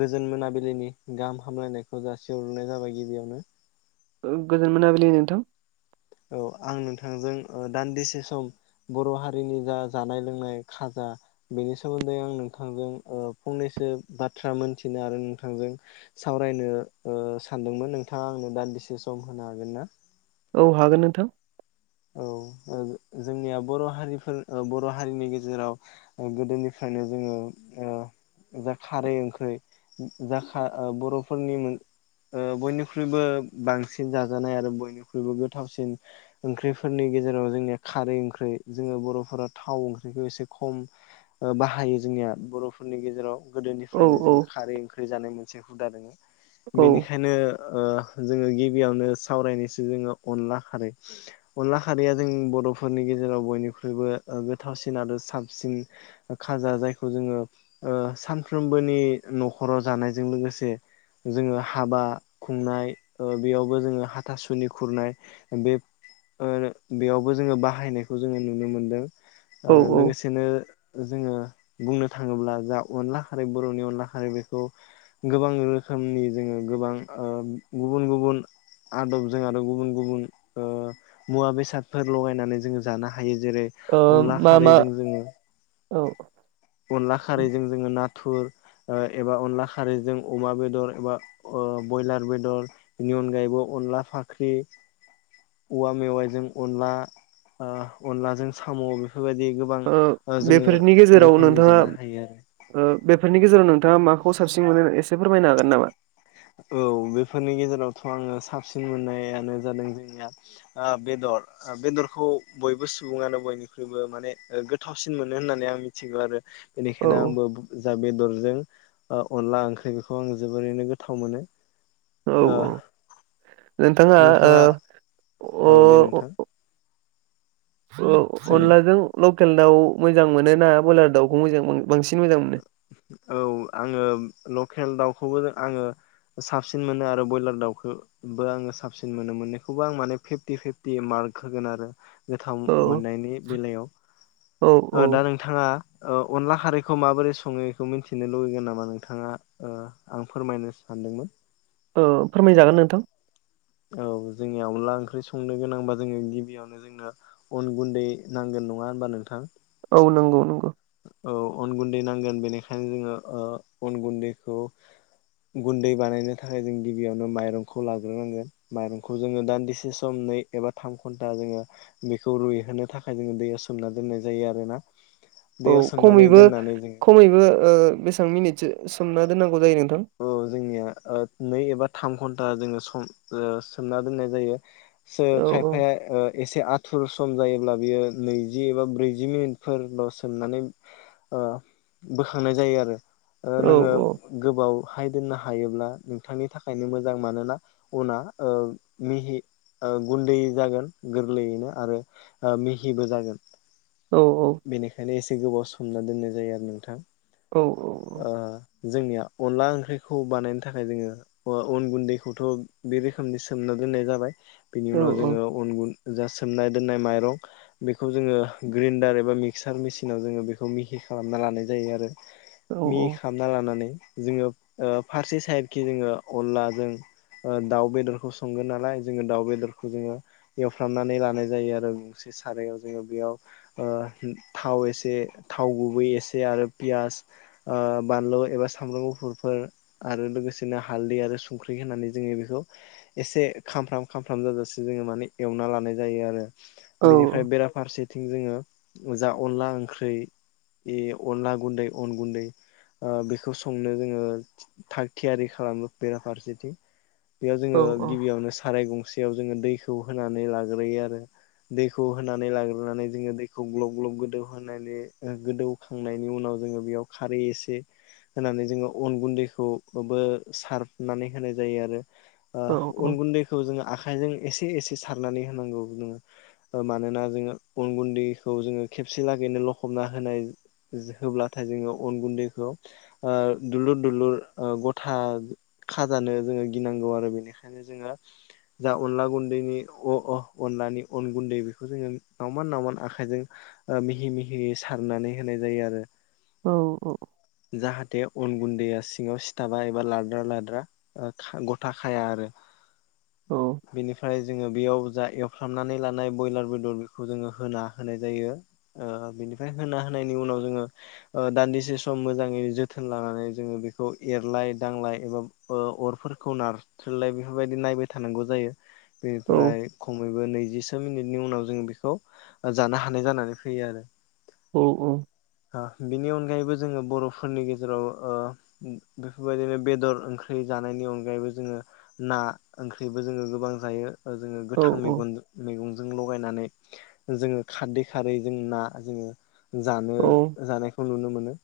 गोजोन मोनाबिलिनि गाहाम हामलायनायखौ जासिहरनाय जाबाय गिबियावनो ओ गोजोन मोनाबिलि नोंथां औ आं नोंथांजों ओ दान्दिसे सम बर' हारिनि जा जानाय लोंनाय खाजा बेनि सोमोन्दै आं नोंथांजों ओ फंनैसो बाथ्रा मोनथिनो आरो नोंथांजों सावरायनो ओ सानदोंमोन नोंथाङा आंनो दान्दिसे सम होनो हागोनना औ हागोन नोंथां औ [unintelligible] जोंनिया बर' हारिफोर ओ बर' हारिनि गेजेराव गोदोनिफ्राय नो जोङो ओ जा खारै ओंख्रै जा खा बर'फोरनि मोन ओ बयनिख्रुइबो बांसिन जाजानाय आरो बयनिख्रुइबो गोथावसिन ओंख्रिफोरनि गेजेराव जोंनिया खारै ओंख्रि जोङो बर'फोरा थाव ओंख्रिखौ एसे खम ओ बाहायो जोंनिया बर'फोरनि गेजेराव औ गोदोनिफ्रायनो औ जोङो खारै ओंख्रै जानाय मोनसे हुदा दोङो औ बेनिखायनो ओ जोङो गिबियावनो सावरायनोसो जोङो अनला खारै [inaudible] अनला खारैया जों बड'फोरनि गेजेराव बयनिख्रुइबो ओ गोथावसिन आरो साबसिन खाजा जायखौ जोङो ओ सानफ्रोमबोनि न'खराव जानायजों लोगोसे जोङो हाबा खुंनाय ओ बेयावबो जोङो हाथासुनि खुरनाय बे ओ बेयावबो जोङो बाहायनायखौ जोङो नुनो मोनदों ओ औ औ लोगोसेनो जोङो बुंनो थाङोब्ला जा अनला खारै बर'नि अनला खारै बेखौ गोबां रोखोम नि जोङो गोबां ओ गुबुन गुबुन आदबजों आरो गुबुन गुबुन ओ मुवा बेसादफोर लगायनानै जोङो जानो हायो जेरै ओ अनला मा मा खारैजों जोङो औ अनला खारैजों जोङो ना थुर ओ एबा अन्ला खारैजों अमा बेदर एबा ओ बयलखर बेदर अनगायैबो अनला फाख्रि औवा मेवाइजों अनला ओ अनलाजों साम' बे फोरबायदि गोबां ओ जोङो बेफोरनि गेजेराव रोखोमनि नोंथाङा जानो हायो आरो ओ बेफोरनि गेजेराव नोंथाङा माखौ साबसिन मोनो एसे फोरमायनो हागोन नामा औ बेफोरनि गेजेरावथ' आङो साबसिन मोननायानो जादों जोंनिया ओ बेदर दर बेदरखौ बयबो सुबुङानो बयनिख्रुइबो माने गोथावसिन मोनो होननानै आं मिथिगौ आरो औ बेनिखायनो आंबो जा बेदरजों ओ अनला ओंख्रि बेखौ आं जोबोरैनो गोथ गोथाव मोनो औ औ ओह नोंथाङा औ ओ‌ह दे नोंथां अ-अ अ सों अनलाजों लकेल दाउ मोजां मोनो ना ब्रयलार दाउखौ मोजां बांसिन मोजां मोनो औ आङो लकेल दाउखौबो आङो साबसिन मोनो आरो बयलार दाउखौबो आङो साबसिन मोनो मोननैखौबो आं माने फिफ्टि फिफ्टि मार्क होगोन आरो गोथाव औ मोननायनि बेलायाव औ औ दा नोंथाङा ओ अनला खारैखौ माबोरै सङो मिन्थिनो लुुगैगोन नामा नोंथाङा आं ओ फोरमायनो सानदोंमोन ओ फोरमायजागोन नोंथां औ जोंनि अनला ओंख्रि संनो गोनांबा जोङो गिबियावनो जोंनो अन गुन्दै नांगोन नङा होनबा नोंथां औ नंगौ नंगौ औ अन गुन्दै नांगोन बेनिखायनो जोङो ओ अन गुन्दैखौ गुन्दै बानायनो थाखाय जों गिबियावनो माइरंखौ लाग्रोनांगोन माइरंखौ जोङो दान्दिसे सम नै एबा थाम घन्टा जोङो बेखौ रुइहोनो थाखाय जोङो दैयाव सोमना दोननाय जायो आरोना औ दैयाव सोमनानै खमैबो दोननानै जोङो खमैबो ओ बेसां मिनिटसो सोमना दोननांगौ जायो नोंथां औ जोंनिया ओ‌‌ नै एबा थाम घन्टा जोङो सम ओ‌ सोमना दोननाय जायो सो औ खायफाया ओ एसे आथुर सम जायोब्ला बियो नैजि एबा ब्रैजि मिनिटफोरल सोमनानै ओ बोखांनाय जायो आरो ओ औ नोङो गोबाव हाय दोननो हायोब्ला नोंथांनि थाखायनो मोजां मानोना उना ओ मिहि ओ गुन्दै जागोन गोरलैयैनो आरो ओ मिहिबो जागोन औ बेनिखायनो एसे गोबाव सोमना दोननाय जायो आरो नोंथां औ औ औ ओ जोंनिया अनला ओंख्रिखौ बानायनो थाखाय जोङो अन अन गुन्दैखौथ बे रोखोमनि सोमना दोननाय जाबाय बिनि औ उनाव जोङो अन गुन जा सोमनाय दोननाय माइरं बेखौ जोङो ग्रिन्डार एबा एबा मिक्सार मिसिनाव जोङो बेखौ मिहि खालामना लानाय जायो आरो मिहि खामना लानानै जोङो ओ फारसे साइडखि जोङो अनला जों ओ‌ दाउ बेदरखौ संगोन नालाय जोङो दाउ बेदरखौ जोङो एवफ्रामनानै लानाय जायो आरो गंसे सारायाव जोङो बेयाव ओ थाव एसे थाव गुबै एसे आरो पियास ओ बानलु एबा सामब्राम गुफुर गुफुरफोर आरो लोगोसेनो हालदै आरो संख्रि होननानै जोङो बेखौ एसे खामफ्राम खाम फ्राम जाजासे जोङो माने एवना लानाय जायो आरो औ बेनिफ्राय बेराफारसेथिं जोङो जा अनला ओंख्रै बे अनला गुन्दै अन गुन्दै ओ बेखौ संनो जोङो थाग थियारि खालामो बेराफारसेथि बेयाव जोङो गिबियावनो साराय गंसेयाव जोङो दैखौ खौ होनानै लाग्रोयो आरो दैखौ होनानै लाग्रोनानै जोङो दै खौ ग्लब ग्लब गोदौहोनानै गोदौखांनायनि उनाव जोङो बेयाव खारै एसे होनानै जोङो अन गुन्दैखौबो सारनानै होनाय जायो आरो ओह अन गुन्दैखौ जोङो आखाइजों एसे एसे एसे सारनानै होनांगौ जोङो ओ‌ मानोना जोङो अन गुन्दै खौ जोङो खेबसे लागैनो लखबना होनाय होब्लाथाय जोङो अन गुन्दैखौ ओ दुलुर दुलुर गथा खाजानो जोङो गिनांगौ आरो बेनिखायनो जोङो जा अनला गुन्दैनि अ-अ-अनलानि अन गुन्दै बेखौ जोङो नावमान नावमान आखाइ आखाइजों मिहि मिहि सारनानै होनाय जायो आरो जाहाथे अन गुन दैया सिङाव सिथाबा एबा लाद्रा लाद्रा गथा खाया आरो औ ओमफ्राय जोङो बेयाव जा एवफ्रामनानै लानाय ब्रयलार बयलर बेखौ जोङो होना होनाय जायो ओ बिनिफ्राय होना होनायनि उनाव जोङो दान्दिसे सम मोजाङै जोथोन लानानै जोङो बेखौ एरलाय दांलाय एबा अरफोरखौ नारथ्रलाय बेफोरबायदि नाय जायो बेनिफ्राय खमैबो नैजिसो मिनिटनि उनाव जों बिखौ जानो हानाय जानानै फैयो आरो औ औ। बेनि अनगायैबो जोङो बर'फोरनि गेजेराव ओ बेफोरबायदिनो बेदर ओंख्रि, जानायनि अनगायैबो जोङो ना ओंख्रिबो जोङो गोबां जायो। जोङो गोथां मैग मैगंजों लगायनानै जोङो खारदै खारै जों ना जोङो औ जानो जानायखौ नुनो मोनो।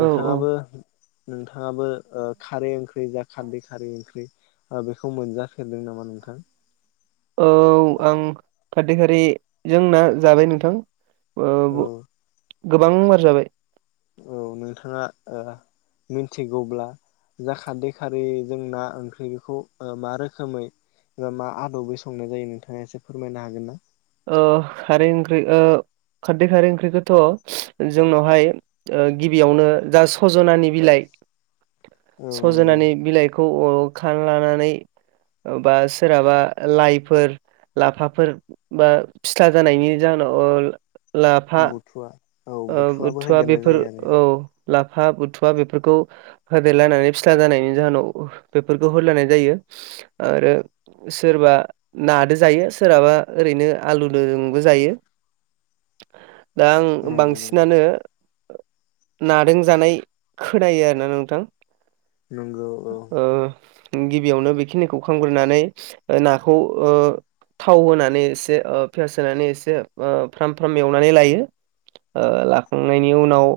औ औ नोंथाङाबो खारै ओंख्रि जा खारदै खारै ओंख्रि बेखौ मोनजाफेरदों नामा नोंथां? औ आं खारदै खारैजों ना जाबाय नोंथां‌। औ। गोबां बार जाबाय। औ नोंथाङा मिथिगौब्ला जाखारदै खारै जों ना ओंख्रिखौ मा रोखोमै एबा मा आदबै संनाय जायो नोंथाङा एसे फोरमायनो हागोन ना? आ खारै ओंख्रि ओ खारदै खारै ओंख्रिखौथ' जोंनावहाय गिबियावनो जा सजनानि बिलाइ औ नंगौ सजनानि बिलाइखौ अ खार लानानै बा सोरहाबा लाइफोर लाफाफोर बा फिथ्ला जानायनि जाहोनाव लाफा बुथुवा औ बुथुवाबो बथुवा होदेरनाय बेफोर जायो आरो औ। लाफा बुथुवा बेफोरखौ होदेरलायानानै फिथ्ला जानायनि जाहोनाव बेफोरखौ होलायनाय जायो। आरो सोरबा नादो जायो सोरहाबा ओरैनो आलुजोंबो जायो। दा आं नंगौ नंगौ बांसिनानो नादों जानाय खोनायो आर ना नोंथां। नंगौ औ ओ गिबियावनो बेखिनिखौ खामग्रोनानै नाखौ ओ थाव होनानै एसे पियास होनानै एसे फ्राम फ्राम एवनानै लायो ओ लाखांनायनि उनाव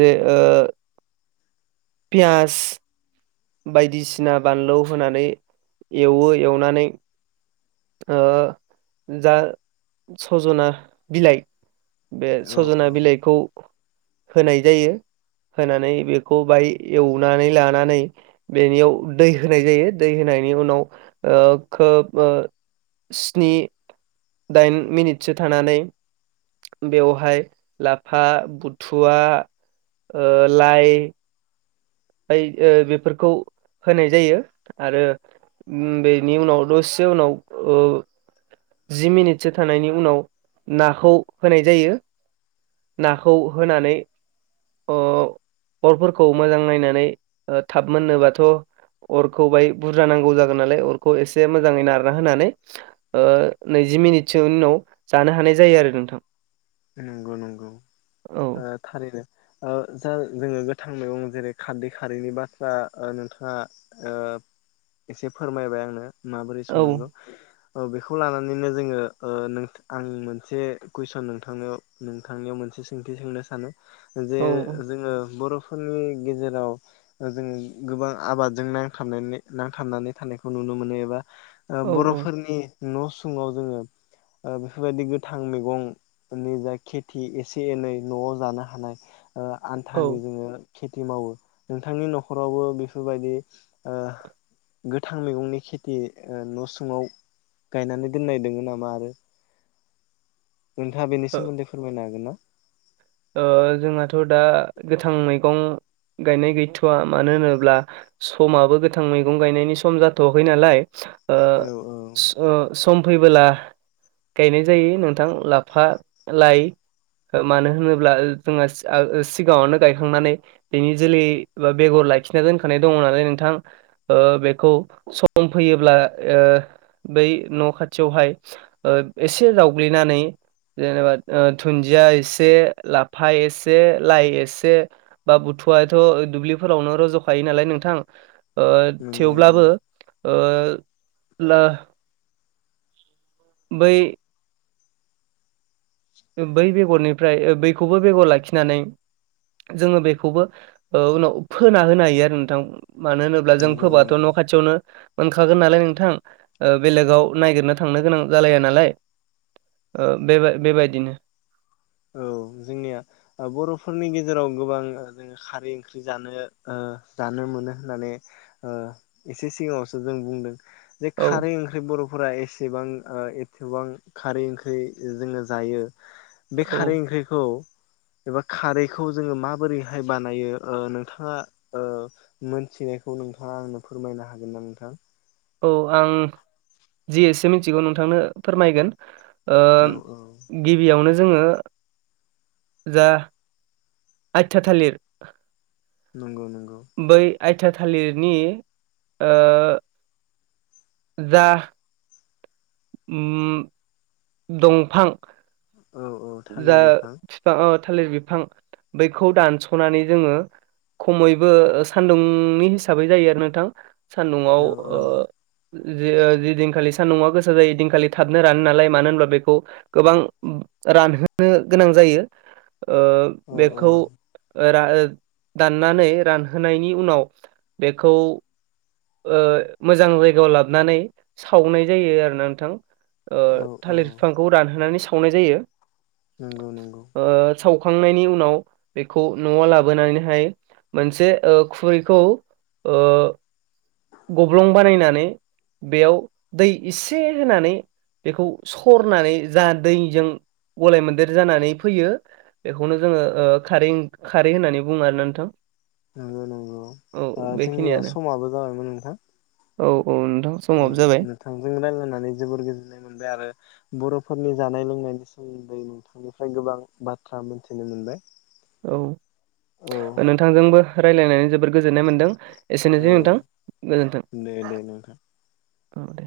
जे ओ पियास बायदिसिना बानलु होनानै एवो एवनानै ओ जा सजना बिलाइ बे औ औ सजना बिलाइखौ होनाय जायो होनानै बेखौ बाहाय एवनानै लानानै बेनियाव दै होनाय जायो दै होनायनि उनाव ओ खोब ओ स्नि दाइन मिनिटसो थानानै बेवहाय लाफा, बुथुवा ओ लाइ ओमफाय ओ बेफोरखौ होनाय जायो आरो बेनि उनाव दसे उनाव ओ जि मिनिटसो थानायनि उनाव नाखौ होनाय जायो। नाखौ होनानै अ अरफोरखौ मोजां नायनानै थाब मोननोबाथ' अरखौ बाय बुरजा नांगौ जागोन नालाय अरखौ एसे मोजाङै नारना होनानै ओ नै जि मिनिटसो उनाव जानो हानाय जायो आरो नोंथां। नंगौ नंगौ औ थारैनो जा जोङो गोथां मैगं जेरै खारदै खारैनि बाथ्रा नोंथाङा ओ एसे फोरमायबाय आंनो माबोरै औ संनांगौ बेखौ लानानैनो जोंङो ओ नों आं मोनसे कुइसन नों थांनियाव नोंथांनियाव मोनसे सोंथि सोंनो सानो जे औ औ जोङो बर' फोरनि गेजेराव जोङो गोबां आबादजों नांथ नांथाबनानै थानायखौ नुनो मो नुनो मोनो एबा औ बर'फोरनि न' सुङाव जोङो बेफोरबायदि गोथां मैगं नि जा खेथि एसे एनै न'आव जानो हानाय औ आन्थानि जोङो खेथि मावो नोंथांनि न'खरावबो बेफोरबायदि गोथां मैगंनि खेथि न' सङाव गायनानै दोननाय दोङो नामा आरो नोंथाङा बेनि ओ सोमोन्दै फोरमायनो हागोन ना? जोंहाथ' दा गोथां मैगं गायनाय गैथ'वा मानो होनोब्ला समाबो गोथां मैगं गायनायनि सम जाथ' वाखै नालाय। औ औ सम फैबोला गायनाय जायो नोंथां लाफा लाइ मानो होनोब्ला अब्ला जोंहा सिगाङावनो गायखांनानै बेनि जोलै बा बेगर लाखिना दोनखानाय दङ माने नोंथां ओ बेखौ सम फैयोब्ला बै न' खाथि बेवहाय एसे जावग्लिनानै जेनेबा दुन्दिया एसे लाफा एसे लाइ एसे बा बुथुआाथ' दुब्लिफोरावनो रज' खायो नालाय नोंथां नंगौ थेवब्लाबो नंगौ बै बै बेगरनिफ्राय बैखौबो बेगर लाखिनानै जोङो बेखौबो उनाव फोना होनो हायो आरो नोंथां मानो होनोब्ला जों नंगौ फोबाथ' नंगौ न' खाथियावनो मोनखागोन नालाय नोंथां बेलेगाव नायगिरनो थांनो गोनां जालाया नालाय बे बेबायदिनो। औ जोंनिया बर'फोरनि गेजेराव गोबां जोङो खारै ओंख्रि जानो जानो मोनो होननानै एसे सिगाङावसो जों बुंदों बे औ खारै ओंख्रि बरफ फोर एसेबां एसेबां खारै ओंख्रि जोङो जायो बे औ खारै ओंख्रिखौ एबा खारैखौ जोङो माबोरैहाय बानायो? नोंथाङा मोनसे फिनायखौ नोंथाङा आंनो फोरमायनो हागोन ना नोंथां? औ आं जि एसे मिथिगौ नोंथांनो फोरमायगोन औ औ गिबियावनो जोङो जा आटिया थालिर नंगौ नंगौ बै आयथा थालिरनि जा दंफां औ औ जा थालिर बिफां बिफां थालिर बिफां बैखौ दानस'नानै जोङो खमैबो सान्दुंनि हिसाबै जायो आरो नोंथां सान्दुंआव औ औ ओ ज जिदिनखालि सान्दुंआ गोसो जायो दिनखालि थाबनो रानो नालाय मानो होनब्ला बेखौ गोबां रानहोनो गोनां जायोओ औ बेखौ दाननानै रानहोनायनि उनाव बेखौ मोजां जायगायाव लाबोनानै सावनाय जायो आरो ना नोंथां। ओ औ औ थालिर बिफांखौ रानहोनानै सावनाय जायो। नंगौ नंगौ। ओ सावखांनायनि उनाव बेखौ न'आव लाबोनानैहाय मोनसे ओ खुरैखौ ओ गब्लं बानायनानै बेयाव दै इसे होनानै बेखौ सरनानै जा दैजों गलाय मोन्देर जानानै फैयो बेखौनो जोङो खारै खारै होननानै बुङो आरो नोंथां। नंगौ नंगौ। औ ओ जोंनिया बेखिनियानो समाबो जाबायमोन नोंथां औ औ नोंथां औ समाबो जाबाय नोंथांजों रायज्लायनानै जोबोर गोजोननाय मोनबाय आरो बर' फोरनि जानाय लोंनायनि सोमोन्दै नोंथांनिफ्राय गोबां बाथ्रा मोनथिनो मोनबाय। औ। औ नोंथांजोंबो रायलायनानै जोबोद गोजोननाय मोनदों। औ एसेनोसै नोंथां गोजोनथों। दे दे नोंथां ओ दे।